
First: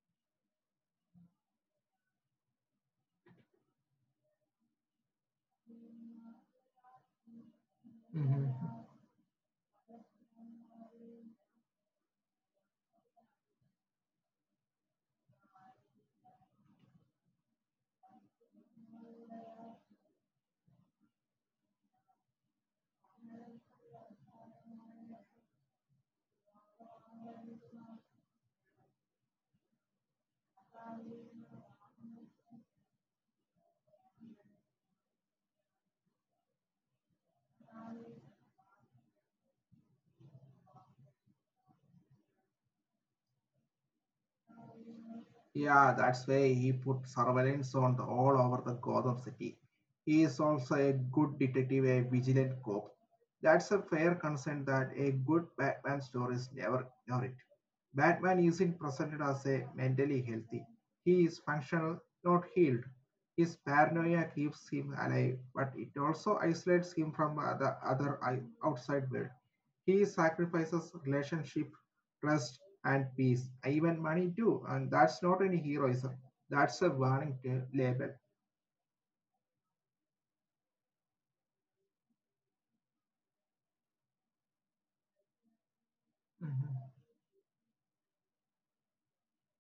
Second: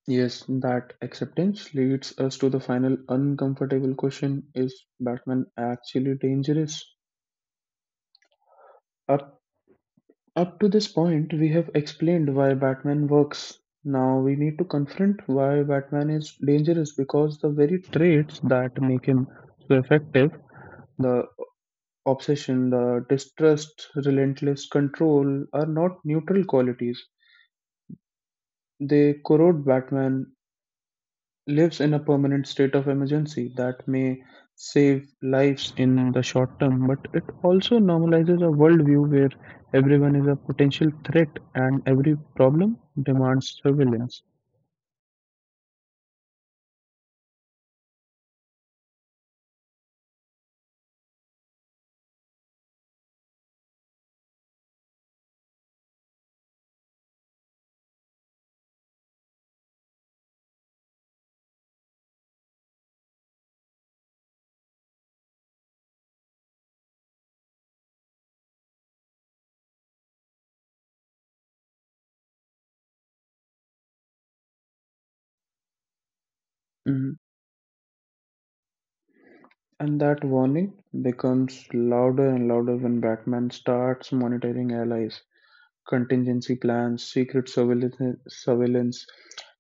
S1: Yes, that acceptance leads us to the final uncomfortable question: is Batman actually dangerous? Up, up to this point, we have explained why Batman works. Now we need to confront why Batman is dangerous, because the very traits that make him so effective, the obsession, the distrust, relentless control, are not neutral qualities. They corrode Batman, lives in a permanent state of emergency that may save lives in the short term, but it also normalizes a worldview where everyone is a potential threat and every problem demands surveillance.
S2: Yeah, that's why he put surveillance on the, all over the Gotham City. He is also a good detective, a vigilant cop. That's a fair concern that a good Batman story is never ignored. Batman isn't presented as a mentally healthy. He is functional, not healed. His paranoia keeps him alive, but it also isolates him from the other outside world. He sacrifices relationship, trust, and peace, even money too. And that's not any heroism. That's a
S1: Mhm.
S2: warning ta- label.
S1: And that warning becomes louder and louder when Batman starts monitoring allies, contingency
S2: Mm-hmm.
S1: plans, secret surveillance, surveillance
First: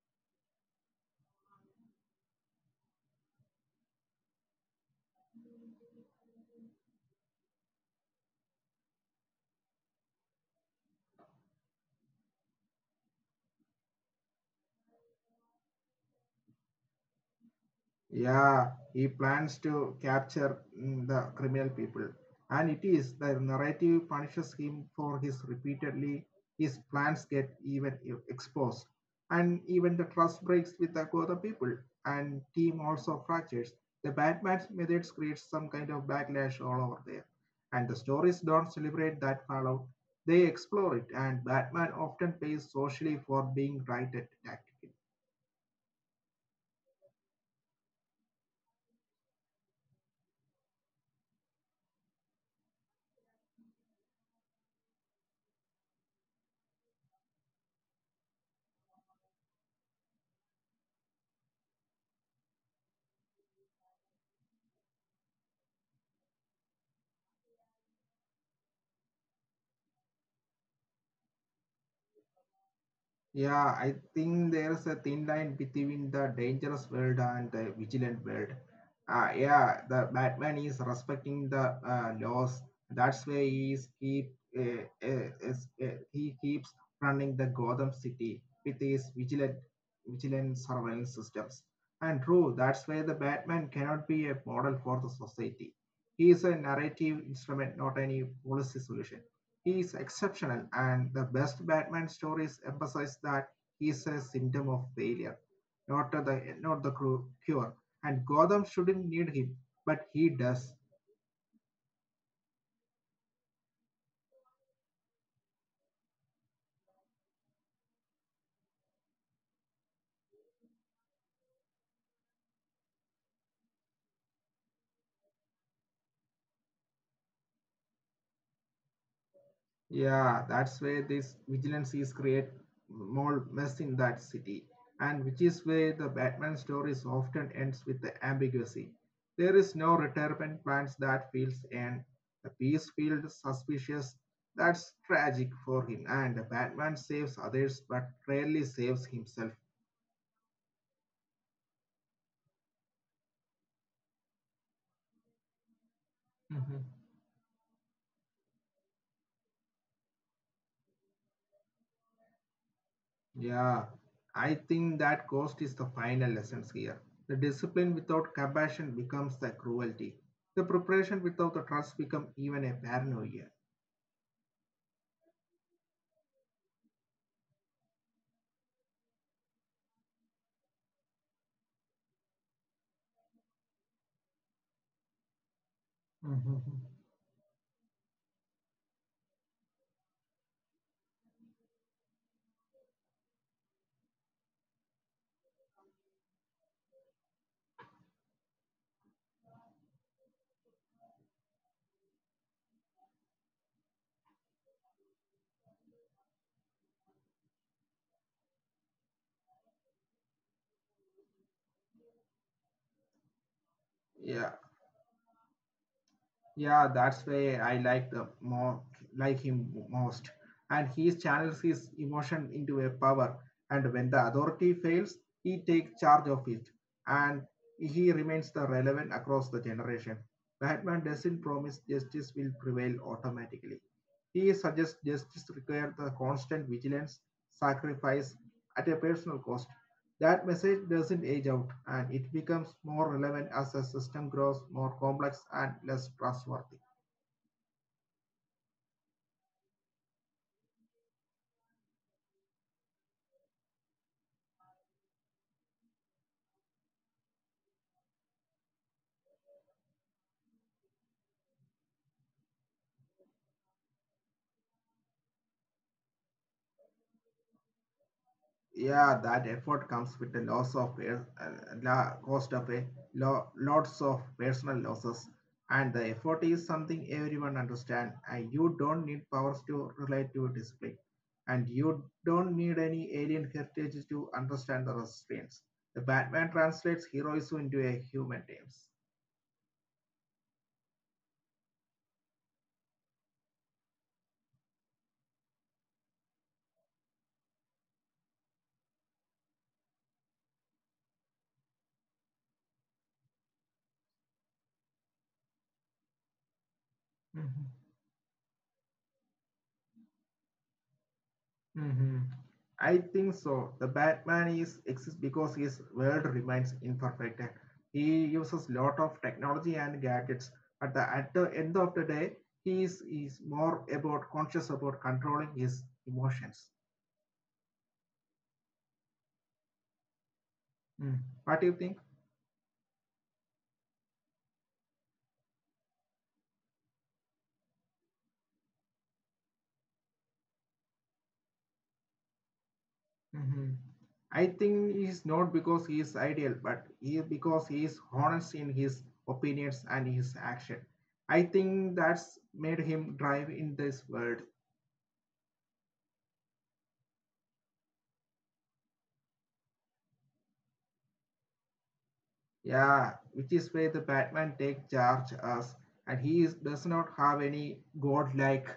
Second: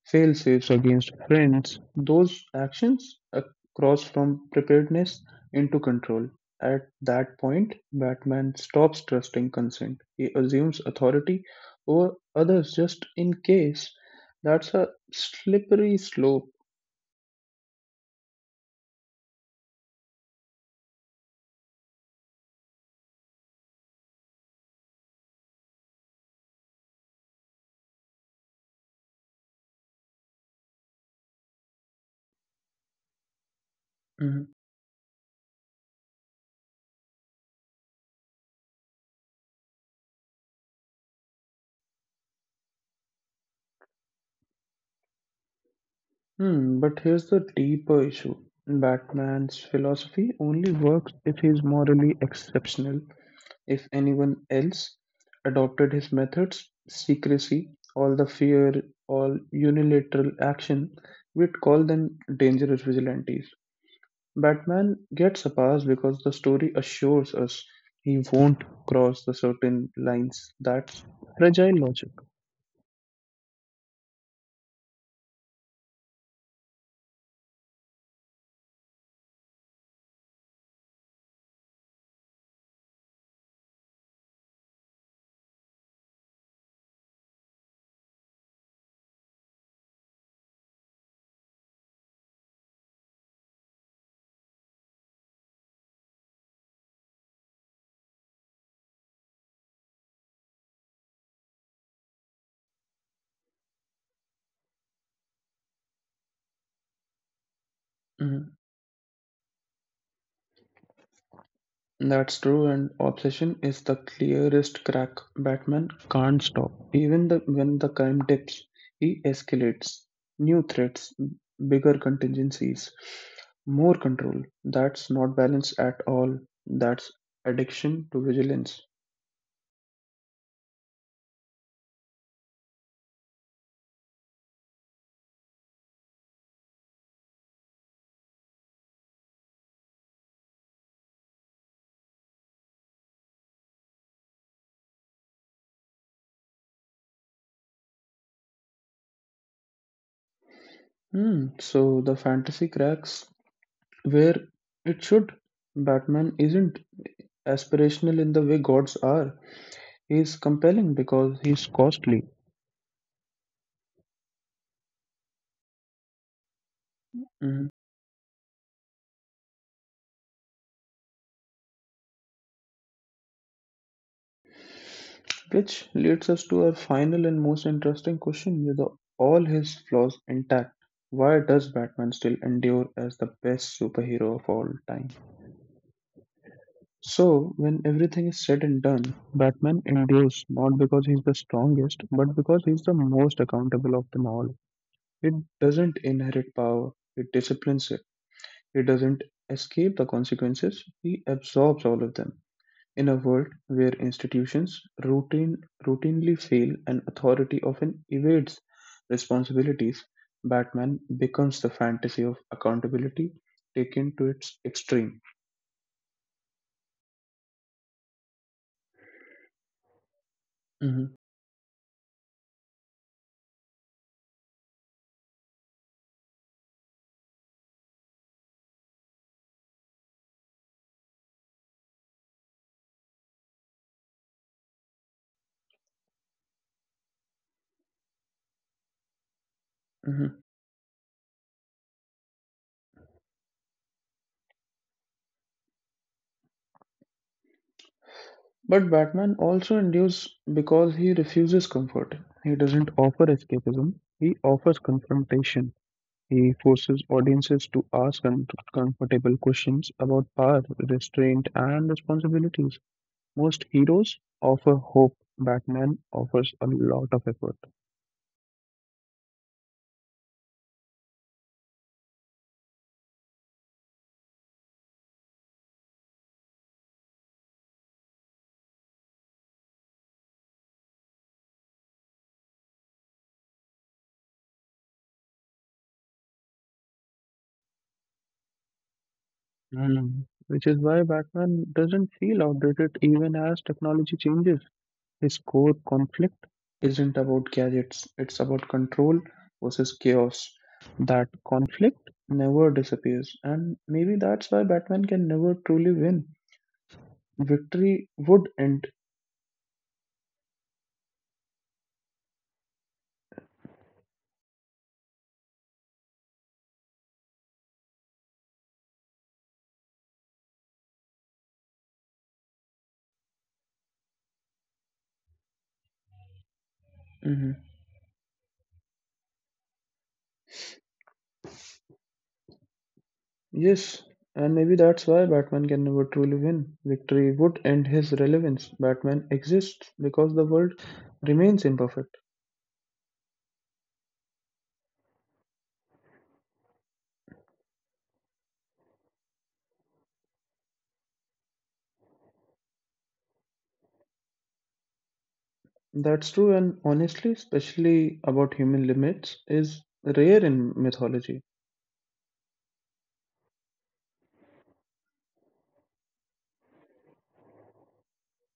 S1: fail safes against friends. Those actions uh, cross from preparedness into control. At that point, Batman stops trusting consent. He assumes authority over others just in case. That's a slippery slope.
S2: Yeah, he plans to capture mm, the criminal people. And it is the narrative punishes him for his repeatedly his plans get even e- exposed. And even the trust breaks with the Gotham people and team also fractures. The
S1: Mhm.
S2: Batman's methods create some kind of backlash all over there. And the stories don't celebrate that fallout. They explore it and Batman often pays socially for being right at tactic.
S1: Hmm, but here's the deeper issue: Batman's philosophy only works if he's morally exceptional. If anyone else adopted his methods, secrecy, all the fear, all unilateral action, we'd call them dangerous vigilantes. Batman gets a pass because the story assures us he won't cross the certain lines. That's fragile logic.
S2: Yeah, I think there's a thin line between the dangerous world and the vigilant world. Uh, yeah, the Batman is respecting the uh, laws. That's why he is keep uh, uh, is- uh, he keeps running the Gotham City with his vigilant vigilant surveillance systems. And true, that's why the Batman cannot be a model for the society. He is a narrative instrument, not any policy solution. He is exceptional, and the best Batman stories emphasize that he is a symptom of failure, not the not the cru- cure. And Gotham shouldn't need him, but he does.
S1: That's true, and obsession is the clearest crack. Batman can't stop. Even the, when the crime dips, he escalates. New threats, bigger contingencies, more control. That's not balance at all. That's addiction to vigilance.
S2: Yeah, that's where this vigilance is create more mess in that city, and which is where the Batman stories often ends with the ambiguity. There is no retirement plans that feels and the peace feels suspicious. That's tragic for him, and Batman saves others but rarely saves himself.
S1: Hmm. So the fantasy cracks where it should. Batman isn't aspirational in the way gods are. He's compelling because he's costly.
S2: Yeah, I think that cost is the final lessons here. The
S1: Hmm.
S2: discipline without compassion becomes the cruelty. The preparation without the trust become even a paranoia.
S1: Which leads us to our final and most interesting question: with all his flaws intact, why does Batman still endure as the best superhero of all time?
S2: Mhm.
S1: So, when everything is said and done, Batman endures not because he's the strongest, but because he's the most accountable of them all. He doesn't inherit power, he disciplines it. He doesn't escape the consequences, he absorbs all of them. In a world where institutions routine, routinely fail and authority often evades responsibilities, Batman becomes the fantasy of accountability taken to
S2: Yeah,
S1: its extreme.
S2: Yeah, that's why I like the more like him most. And he
S1: Mhm,
S2: channels his emotion into a power. And when the authority fails, he takes charge of it. And he remains the relevant across the generation. Batman doesn't promise justice will prevail automatically. He suggests justice requires the constant vigilance, sacrifice at a personal cost. That
S1: mhm.
S2: message doesn't age out and it becomes more relevant as the system grows more complex and less trustworthy.
S1: But Batman also endures because he refuses comfort. He doesn't offer escapism, he offers confrontation. He forces audiences to ask uncomfortable questions about power, restraint, and responsibilities. Most heroes offer hope, Batman offers a lot of effort.
S2: Yeah, that effort comes with the loss of per- uh, la- cost of a lo- lots of personal losses, and the effort is something everyone understands. And you don't need powers to relate to display, and you don't need any alien heritage to understand the restraints. The Batman translates heroism into a human terms.
S1: Mm. Which is why Batman doesn't feel outdated even as technology changes. His core conflict isn't about gadgets, it's about control versus chaos. That conflict never disappears, and maybe that's why Batman can never truly win. Victory would end.
S2: Mhm. I think so. The Batman is exists because his world remains imperfect. He uses lot of technology and gadgets, but the, at the end of the day, he is, is more about conscious about controlling his emotions. Mm. What do you think?
S1: Yes, and maybe that's why Batman can never truly win. Victory would end his relevance. Batman exists because the world remains imperfect.
S2: Mhm. I think he is not because he is ideal, but he because he is honest in his opinions and his action. I think that's made him drive in this world.
S1: That's true, and honestly, especially about human limits, is rare in mythology.
S2: Yeah, which is where the Batman take charge as, and he is, does not have any godlike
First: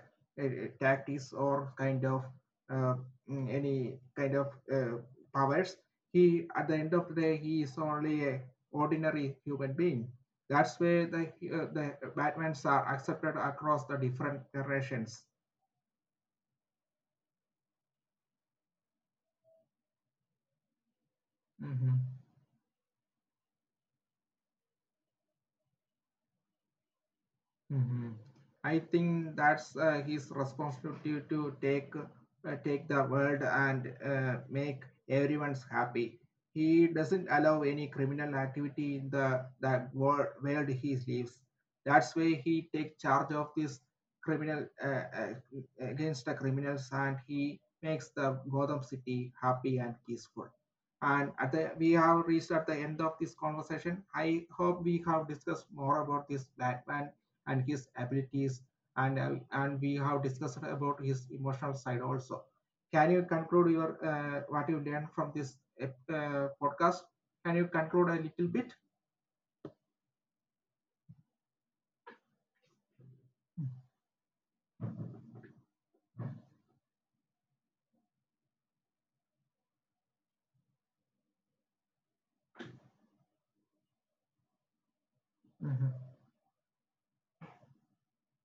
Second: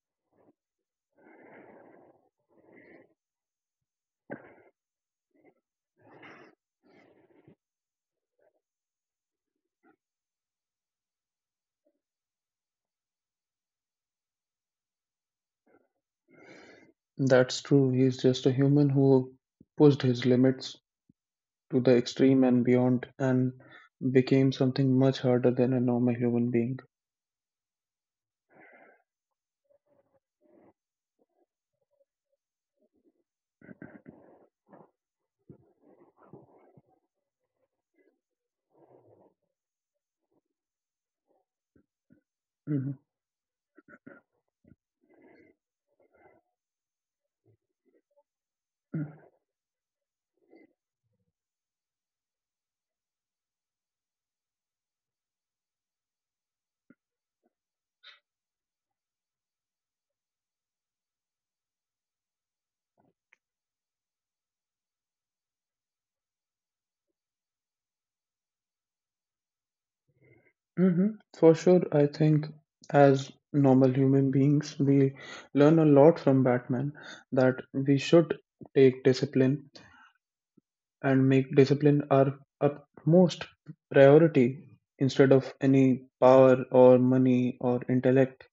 S2: uh, uh, tactics or kind of uh, mm, any kind of uh, powers. He at the end of the day he is only a ordinary human being. That's where the uh, the Batmans are accepted across the different generations.
S1: That's true, he's just a human who pushed his limits to the
S2: Mhm.
S1: extreme and beyond and became something much harder than a normal human being.
S2: hmm I think that's uh, his responsibility to take uh, take the world and uh, make everyone's happy. He doesn't allow any criminal activity in the that world, world he lives. That's why he
S1: Mhm.
S2: take charge of this criminal uh, uh, against the criminals and he makes the Gotham City happy and peaceful. And at the, we have reached at the end of this conversation. I hope we have discussed more about this Batman and his abilities and uh, and we have discussed about his emotional side also. Can you conclude your uh, what you learned from this uh, podcast? Can you conclude a little bit?
S1: Hmm. For sure, I think as normal human beings, we learn a lot from Batman, that we should take discipline and make discipline our utmost priority instead of
S2: Mhm.
S1: any power or money or intellect,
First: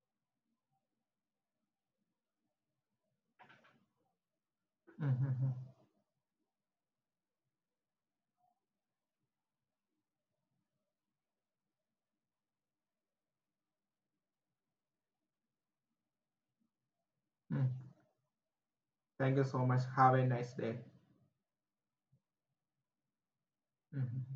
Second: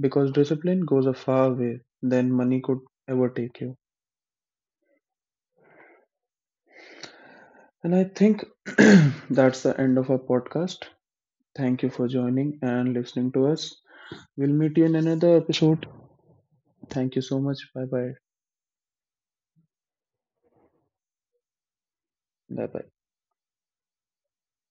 S1: because discipline goes a far way than money could ever take you.
S2: Mhm. Mhm.
S1: And I think that's the end of our podcast. Thank you for joining and listening to us. We'll meet you in another episode. Thank you so much. Bye
S2: Mhm.
S1: bye.
S2: Thank you so much, have a nice day.
S1: Bye bye.
S2: Mhm.